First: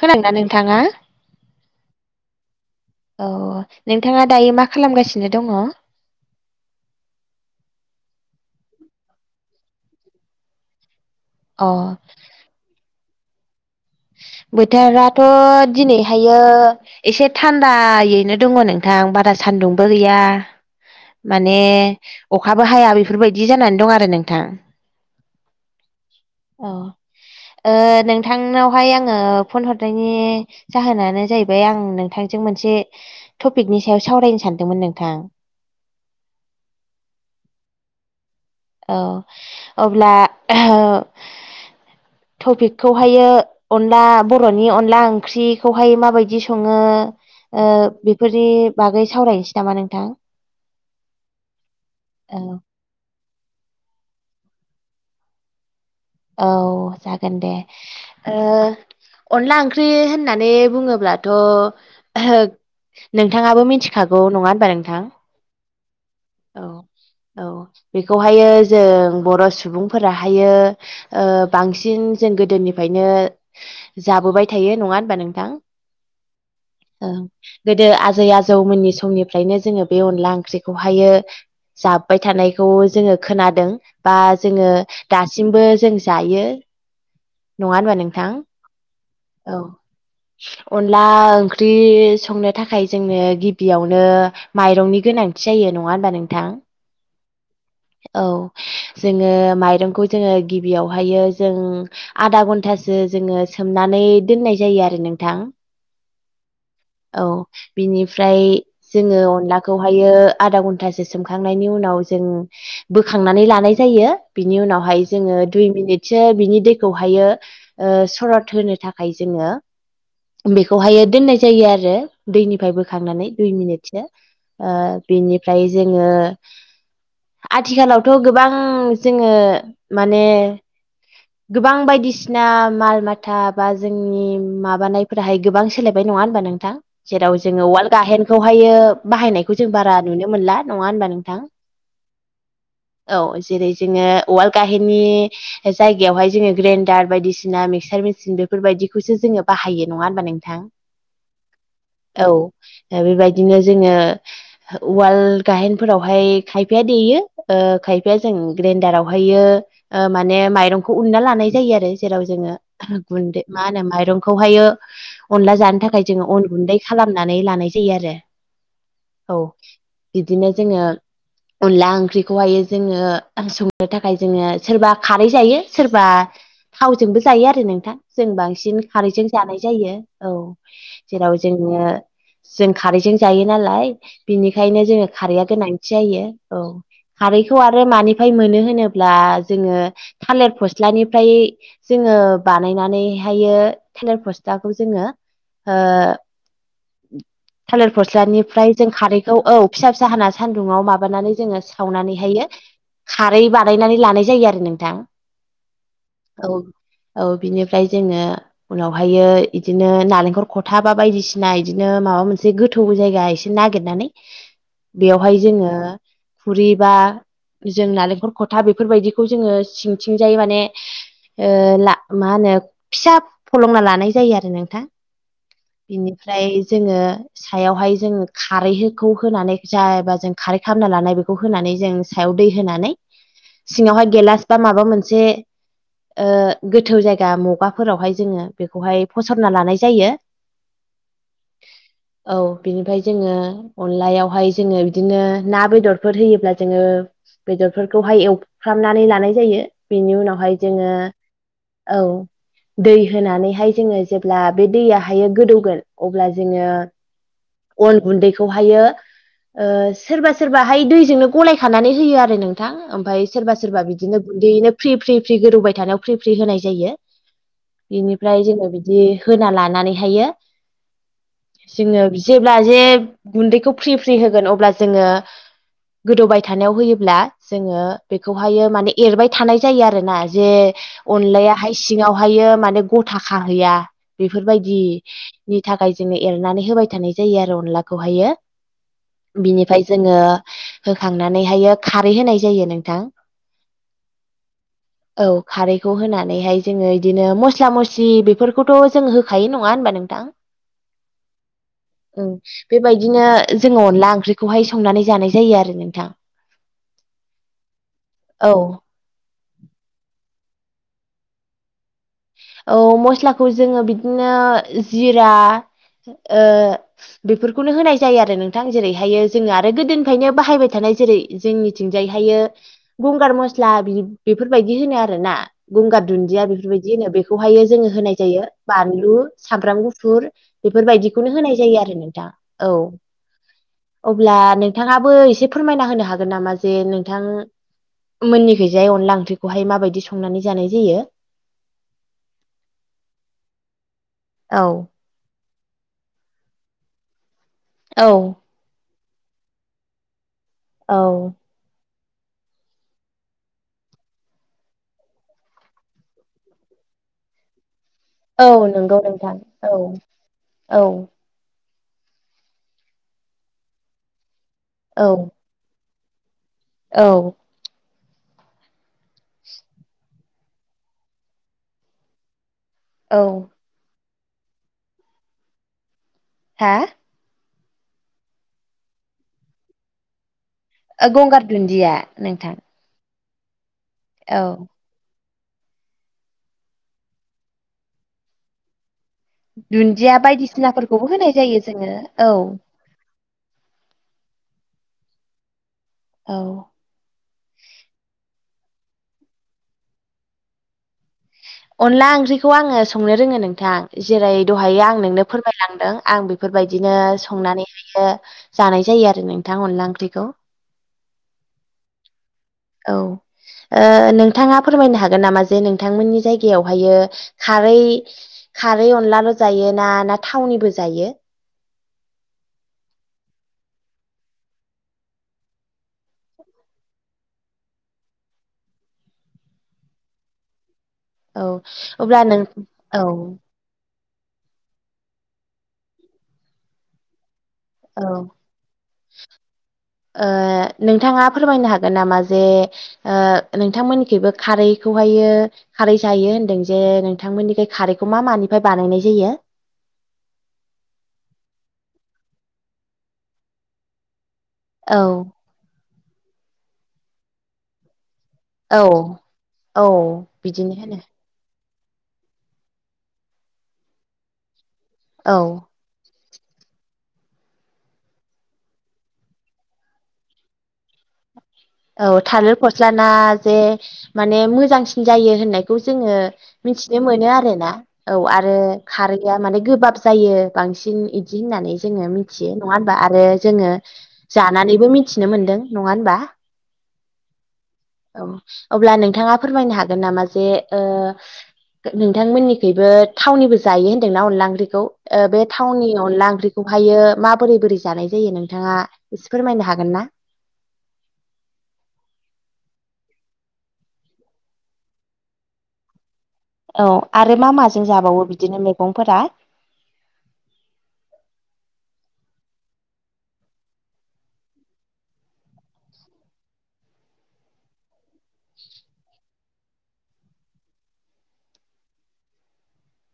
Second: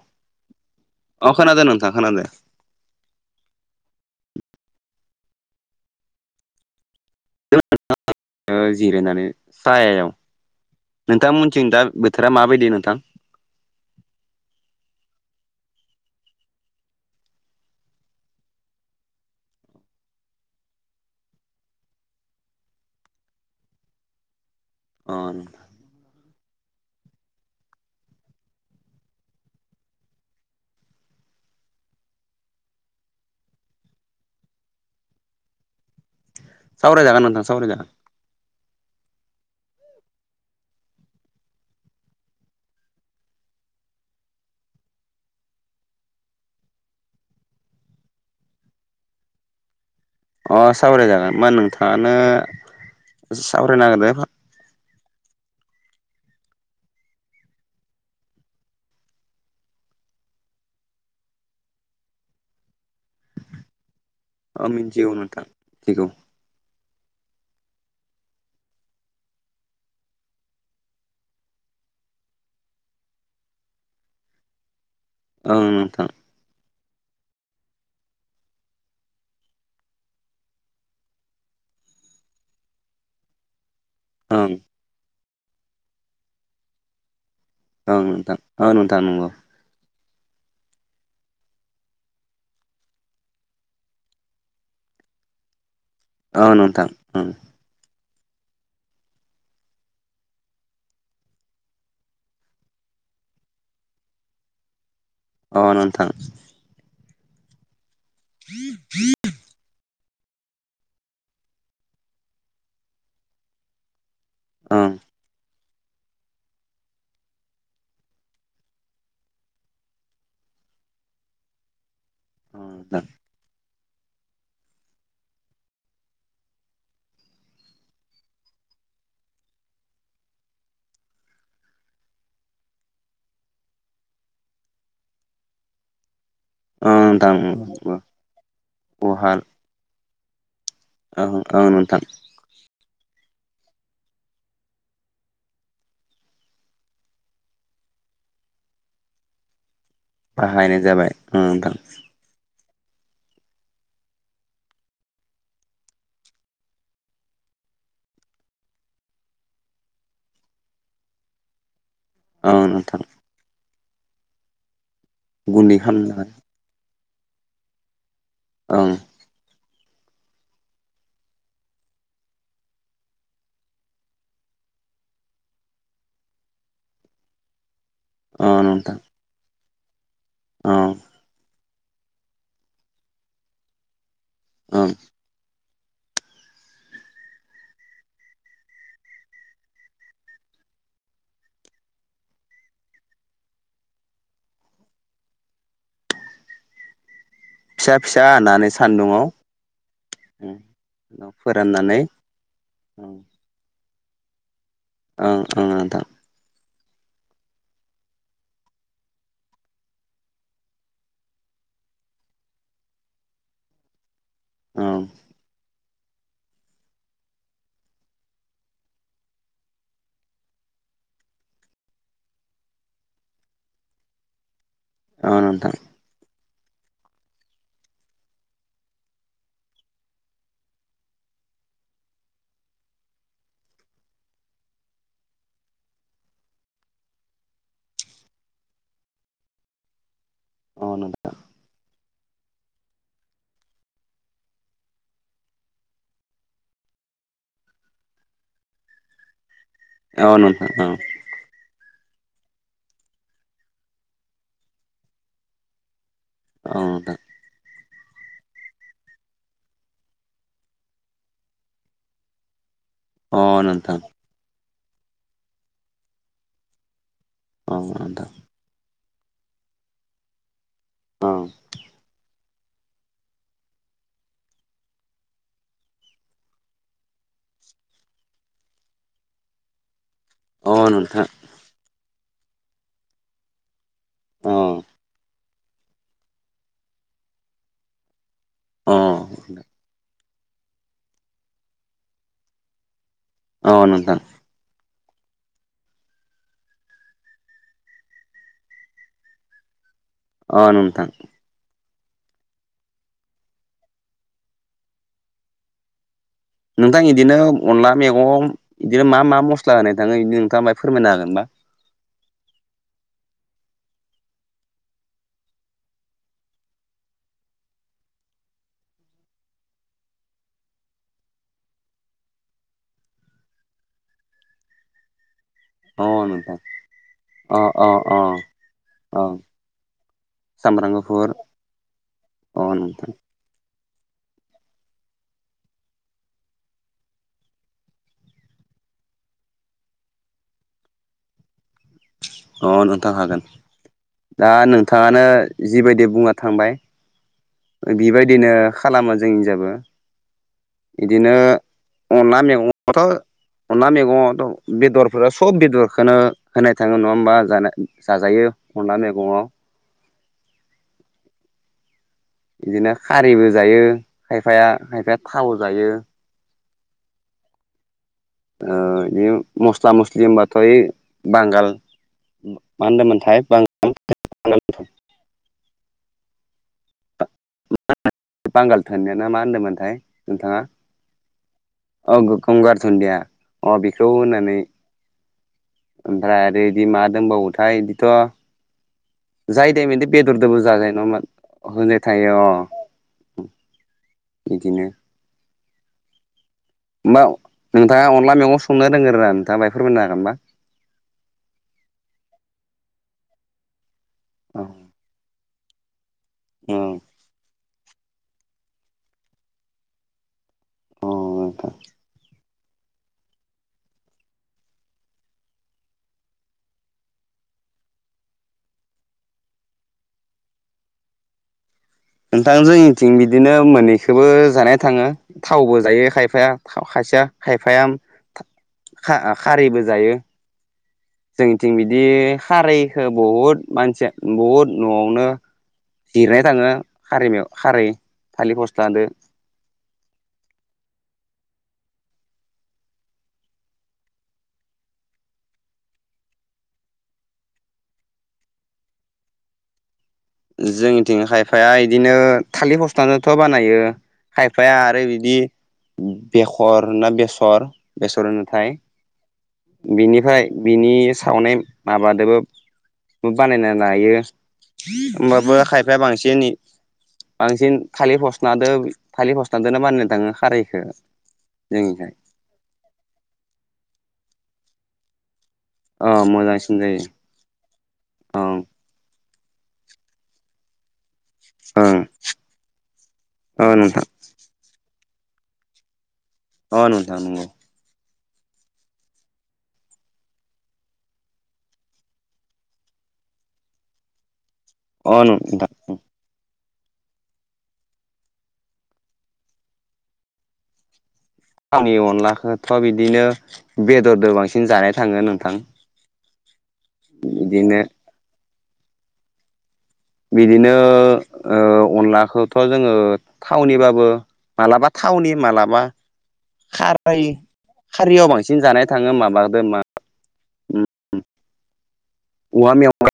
खोनादों नोंथाङा अखान द नथांखान दे औ नोंथाङा दायो मा खालामगासिनो दङ जिरायनानै सायाव नोंथांमोनथिं दा बोथोरा माबायदि नोंथां बोथोराथ' दिनैहायो एसे थान्दायैनो दङ नोंथां बारा सान्दुंबो गैया माने अखाबो हाया बेफोरबायदि जानानै दं आरो नोंथां उन औ नोंथांनाव बेहाय आङो फन हरनायनि जाहोनानो जाहैबाय आं नोंथांजों मोनसे टपिकनि सायाव सावरायनो सानदोंमोन नोंथां सावराय जागोन नोंथां सावराय जागोन औ अब्ला टपिकखौहायो अनला बर'नि अनला ओंख्रिखौहाय माबायदि सङो बेफोरनि बागै सावरायनोसै नामा नोंथां अ साबराय जागोन मा नोंथाङानो औ साबराय नागिरद औ जागोन दे अनला ओंख्रि होननानै बुङोब्लाथ' नोंथाङाबो मिथिखागौ नङा अ होनबा नोंथां मिथिगौ मिथिगौ औ औ बेखौहायो जों बर' सुबुंफोराहायो बांसिन जों गोदोनिफ्रायनो जाबोबाय थायो नङा होनोमबा नों औओं नोंथां औ गोदो आजै आजौमोननि समनिफ्रायनो जोङो बे अनला ओंख्रिखौहायो जाब्बाय थानायखौ जोङो खोनादों बा ओं जोङो दासिमबो जों जायो नङा होनबा ओं नोंथां औ नोंथां नंगौ औ अनला ओंख्रि संनो थाखाय जोंनो गिबियावनो माइरंनि गोनांथि जायो नङा हबा नोंथां औ ओं औ जोङो माइरंखौ जोङो बेयावहायो जों आधा घन्टासो जोङो सोमनानै दोननाय जायो आरो नों अ नोंथां औ बिनिफ्राय जोङो अनलाखौ बेहायो आधा घन्टासो सोमखांनायनि उनाव जों बोखांनानै लानाय जायो बिनि ओं औ नोंथां उनावहाय जोङो दुइ मिनिटसो बिनि दैखौहायो सरत होनो थाखाय जोङो बेखौहायो दोननाय जायो आरो दैनिफ्राय बोखांनानै दुइ मिनिटसो बिनिफ्राय जोङो आथिखालावथ' गोबां जोङो माने गोबां बायदिसिना माल माथा बा जोंनि माबानायफोराहाय गोबां सोलायबाय नङा होनोमबा नोंथ ां ओं नोंथां जेराव जोङो वाल् नंगौ। गाहेनखौहायो उहाल बाहायनायखौ जों बारा नुनो मोनला न' वान ओं बानिथा ओं नोंथां औ जेरै जोङो उवाल गाहेननि जायगायावहाय जोङो ग्रेन्डार बायदिसिना मिक्सार मेसिन बेफोरबायदिखौसो जोङो बाहायो नङा होनबा नोंथां बाहायनाय जाबाय ओं नोंथां औ बेबायदिनो जोङो उवाल गाहेनफोरावहाय खायफाया देयो खायफाया जों ग्रेडारवहायो माने म मायरंखौ उना लानाय जायो। आरो जेराव जोङो ओं नोंथां गुनदै मा होनो माइरंखौहायो अनला गुन्दै जानो थाखाय खालामनो जोङो अन गुन्दै खालामनानै लानाय जायो आरो ओं औ बिदिनो जोङो अनला ओंख्रिखौहाय जोङो संनो थाखाय जोङो सोरबा खारै जायो। सोरबा थावजोंबो जायो आरो नोंथां जों ओं बांसिन नोंथां खारैजों जानाय जायो। औ ओं जेराव जोंझे जों खारैजों जायो नालाय बिनिखायनो ओं जोङो खारैया गोनांथि जायो। औ खारैखौ आरो मानिफ्राय मोनो होनोब्ला जोङो थालिर फस्लानिफ्राय जोङो बानायनानैहायो थालिर फस्लाखौ जोङो ओ थालिर फिसा फिसा हानानै फस्लानिफ्राय जों सान्दुङाव खारैखौ औ फिसा फिसा हा सान्दुंङाव माबानानै जोङो सावनानैहायो औ खारै बानायनानै लानाय जायो आरो नोंथां। ओं ओं नोंथां औ औ बिनिफ्राय जोङो उनावहायो बिदिनो नालेंखल खथा बा बायदिसिना बिदिनो माबा मोनसे गोथ गो थौ जायगा एसे नागिरनानै ओं बेवहाय जोङो खुरि बा जों नालेंखल खथा बेफोरबायदिखौ जोङो सिंथिंजाय माने मा होनो फिसा फलंना लानाय जायो आरो नोंथां आं नं थां बिनिफ्राय जोङो सायावहाय जों खारैखौ होनानै जायबा जों खारै खालामना लानाय बेखौ होनानै जों सायाव दै होनानै सिङावहाय गेलास बा माबा मोनसे गोथौ जायगा मुगाफोरावहाय जोङो बेखौहाय फसरना लानाय जायो। आ नोंथां औ बिनिफ्राय जोङो अनलायावहाय जोङो बिदिनो ना बेदरफोर होयोब्ला जोङो बेदरफोरखौहाय एवफ्रामनानै लानाय जायो बेनि औ उनावहाय नोंथां जोङो औ औ दै होनानैहाय जोङो जेब्ला बे दैयहाय गोदौगोन अब्ला जोङो औ नोंथां अन गुन्दैखौहायो सोरबा सोरबाहाय दैजोंनो गलाय खानानै होयो आरो नों थां ओमफ्राय अ सोरबा सोरबा नोंथां अ नोंथां बिदिनो गुन्दैयैनो फ्रि फ्रि फ्रि गोदौबाय थानायाव फ्रि फ्रि होनाय जायो अ बिनिफ्राय जोङो बिदि होना लानानैहायो औ जोङो जेब्ला जे गुन्दैखौ फ्रि फ्रि होगोन अब्ला जोङो गोदौबाय थानायाव होयोब्ला जोङो बेखौहायो माने एरबाय थानाय जायो आरो ना जे अ नोंथां अनलाया हाय सिङावहायो माने गथा खाहैया अ बेफोरबायदि नि थाखाय जोङो एरनानै होबाय थानाय जायो आरो अनलाखौहायो। अ बिनिफ्राय जोङो होखांनानैहाय खारै होनाय जायो नोंथां औ नोंथां औ खारैखौ होनानैहाय जोङो बिदिनो मस्ला मस्लि बेफोरखौथ' जों होखायो नङा होनबा नोंथां अ नोंथां औ बेबायदिनो जोङो अनला ओंख्रिखौहाय संनानै जानाय जायो आरो नोंथां नोंथां बिदिनो अनला मैगं औ बेयो मा मा मस्ला होनाय थाङो बि नोंथाङाय फोरमायनो हागोनबा। औ मस्लाखौ जोङो बिदिनो जिरा ओ बेफोरखौनो होनाय जायो आरो नोंथां जेरैहायो जोङो आरो गोदोनिफ्रायनो बाहायबाय थानाय जेरै जोंनिथिंजाय हायो गंगार मस्ला बेफोरबायदि होनो आरोना। गंगार अ दुन्दिया नोंथां बेफोरबायदि होनो अ बेखौहायो अ जोङो होनाय अ जायो बानलु अ सामब्राम गुफुर। सामब्राम गुफुर बेफोरबायदिखौनो होनाय जायो आरो नोंथा। अ नंथ अब्ला नोंथाङाबो एसे फोरमायना होनो हागोन नामा जे नोंथां मोनैखैजाय अनला ओंख्रिखौहाय माबायदि संनानै जानाय जायो। अ नोंथां हागोन दा औ नोंथाङानो जिबायदि बुंना थांबाय औ बिबायदिनो खालामो जों हिनजाबो औ इदिनो अनला मैगंखथ' अनला मैगंआवथ' बेदरफोरा सब बेदरखोनो होनाय थाङो नङा होमबा ज औ जाजायो नंगौ अनला नोंथां मैगंआव। औ औ बिदिनो खारैबो जायो खायफाया औ खायफाया थाव जायो। औ ओ‌ बि मस्ला मस्लि होनबाथाय बांगाल मा होनदों औ मोनथाय बां हा बांगाल थोननाय ना मा होन्दोंमोनथाय नोंथाङा ओ गंगार दुन्दिया नोंथां। दुन्दिया अ बेखौ औ होनानै ओमफ्राय आरो बिदि मा दंबावोथाय बिदिथ' जाय दाय मदि दुन्दिया बेदरजोंबो जाजायो बायदिसिनाफोरखौबो नङाम होनाय जायो जोङो होनजाय औ थायो अ बिदिनो औ होमबा नोंथाङा अनला मैगं संनो रोंगोना नोंथाङा माहाय फोरमायनो हागोनना। अनला ओंख्रिखौ आङो संनो रोङो नोंथां जेरै औ दहाय आं नोंनो फोरमायलांदों आं बे औ बेफोरबायदिनो संनानैहायो जानाय जायो आरो नोंथां अनला ओंख्रिखौ। औ औ ओ नोंथाङा फोरमायनो हागोन नामा जे नोंथांमोननि जायगायावहायो खारै खारै अनलाल' जायो ना ना थावनिबो जायो। नोंथां जोंनिथिं बिदिनो मोननैखोबो जानाय थाङो। थावबो जायो खायफाया खायसेया खायफाया खारिबो जायो। औ जोंनिथिं बिदि अब्ला नों औ खारैखो बहुद मानसिया। बहुद न'आवनो जिरनाय थाङो। खारैयाव खारै औ थालिर फस्लादो। ओ नोंथाङा फोरमायनो हागोन नामा जे ओ नोंथांमोननिखैबो खारैखौहायो खारै जायो होन्दों जे नोंथांमोननिखै खारैखौ मा मानिफ्राय बानायनाय जायो। जोंनिथिं खायफाया इदिनो थालिर फस्लाजोंथ' बानायो। खायफाया औ आरो बिदि बेखर ना बेसर बेसर होन नाय औ औ बिनिफ्राय बिदिनो बिनि होनो सावनाय माबादोबो न बानायना लायो। औ होमबाबो खायफाया बांसिन बांसिन थालिर फस्लादो थालिर फस्लादोनो बानिनो थाङो खारैखौ। औ थालिर फस्लाना जे माने मोजांसिन जायो होननाय बेखौ अ जोङो मोजांसिन मिथिनो जायो मोनो आरोना। औ आरो ओं खारैआ माने गोबाब जायो बांसिनदि होननानै ओं जोङो मिथियो नङा होनबा आरो अ जोङो नोंथां जानानैबो मिथिनो मोनदों नङा होनबा अ नस आ नंगौ औ अब्ला नोंथाङा फोरमायनो हागोन नामा जे नोंथांमोननिखबो थावनिबो जायो होन्दोंना अनला ओंख्रिखौ अ बे नोंथां थावननि अनला ओंख्रिखौ बेखौहायो माबोरै बोरै जानाय जायो नोंथाङा एसे फोरमायनो हागोन ना? आंनि अनलाखौथ' बिदिनो बेदरजों बांसिन जानाय थाङो नोंथां। औ आरो मा बिदिनो माजों जाबावो बिदिनो मैगंफोरा? बिदिनो अनलाखौथ' जोङो थावनिबाबो मालाबा थावनि मालाबा खारफाय खारियाव बांसिन जानाय थाङो माबादों मा औवा मेवाइ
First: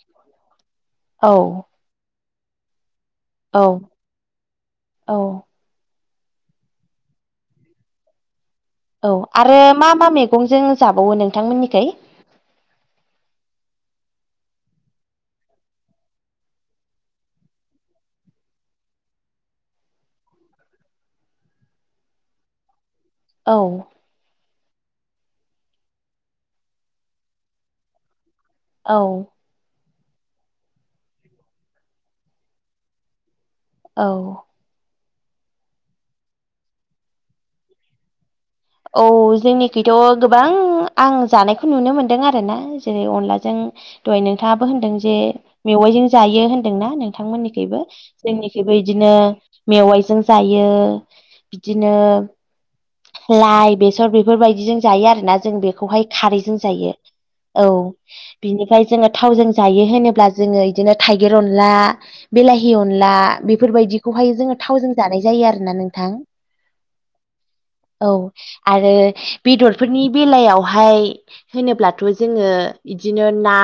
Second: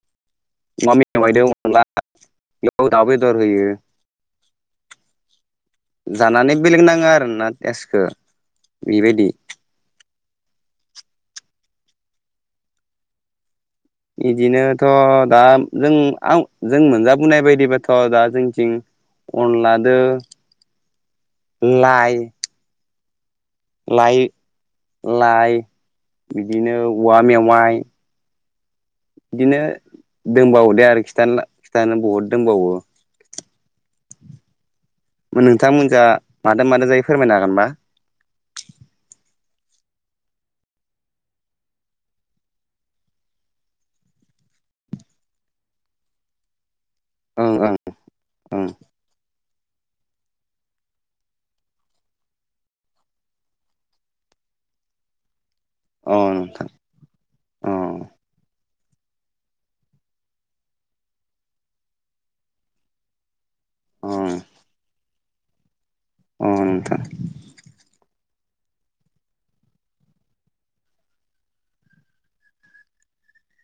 [inaudible] औवा मेवाइदों औ अनला बेयाव दाउ बेदर होयो औ औ जानानै बेलेग नाङा आरोना टेसखौ औ आरो मा मा मैगंजों जाबावो नोंथांमोननिखाय? बिदिनोथ' दा जों आं जों मोनजाबोनाय बायदिबाथ' दा जोंथिं अनलादो लाइ औ लाइ लाइ बिदिनो औवा मेवाइ औ बिदिनो दंबावो दे आरो खिथानो खिथानो बहुद दंबावो। औ नोंथांमोनजा मादों मादों जायो फोरमायनो हागोनबा? औ जोंनिखैथ' गोबां आं जानायखौ नुनो मोनदों आरोना जेरै अनलाजों दहाय नोंथाङाबो होनदों जे मेवाइजों जायो होनदोंना नों ओं थांमोननिखैबो जोंनिखैबो बिदिनो मेवाइजों जायो बिदिनो लाइ बेसर बेफोरबायदिजों जायो आरो ना जों बेखौहाय ओं ओं अ खारैजों नोंथां जायो औ अ बिनिफ्राय जोङो थावजों जायो होनोब्ला जोङो बिदिनो थाइगिर अनला बेलाहि अनला अ बेफोरबायदिखौहाय जोङो थावजों जानाय जायो आरोना नोंथां। औ नोंथां‌। औ आरो बेदरफोरनि बेलायावहाय होनोब्लाथ' जोङो बिदिनो ना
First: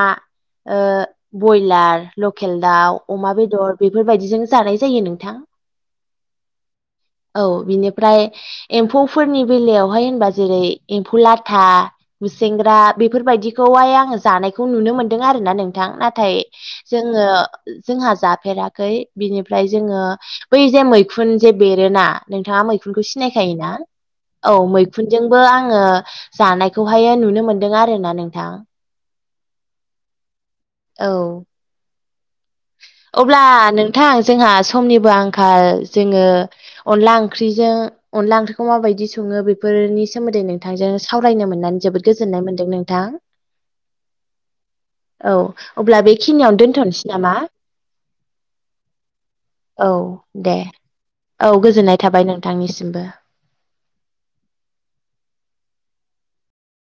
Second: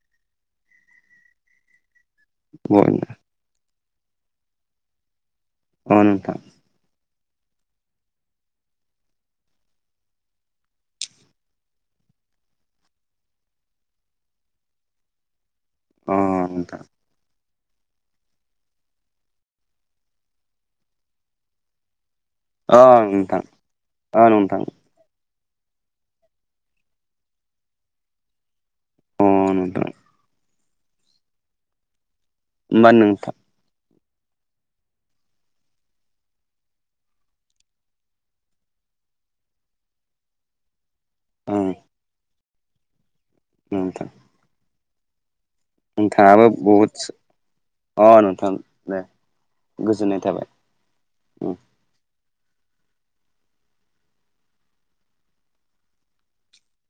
बयलार लकेल अ दाउ अमा बेदर बेफोरबायदिजों जानाय जायो नोंथां औ नोंथां। औ बिनिफ्राय एम्फौफोरनि बेलायावहाय होनबा जेरै एम्फौ लाथा मुसेेंग्रा बेफोरबायदिखौहाय आङो जानायखौ नुनो मोनदों आरो ना नोंथां अ नाथाय नोंथां जों जोङो जोंहा जाफेराखै बिनिफ्राय जोङो बै जे मैखुन जे बेरोना नोंथाङा अ मैखुनखौ नोंथां सिनायखायोना अ औ नोंथां मैखुन खुनजोंबो आङो जानायखौहाय नुनो मोनदों आरोना नोंथां। अ नोंथां। औ होमबा नोंथां अब्ला नोंथां जोंहा समनिबो आंखाल जोङो अनला ओंख्रिजों अनला ओंख्रिखौ माबायदि सङो बेफोरनि सोमोन्दै नोंथांजों सावरायनो ओं मोननानै जोबोद गोजोननाय मोनदों नोंथां। औ नोंथां। औ अब्ला नोंथाङाबो बेखिनियावनो बहुद दोन्थ'नोसै नामा अ नुथां दे औ गोजोननाय थाबाय दे औ उम गोजोननाय थाबाय नोंथांनिसिमबो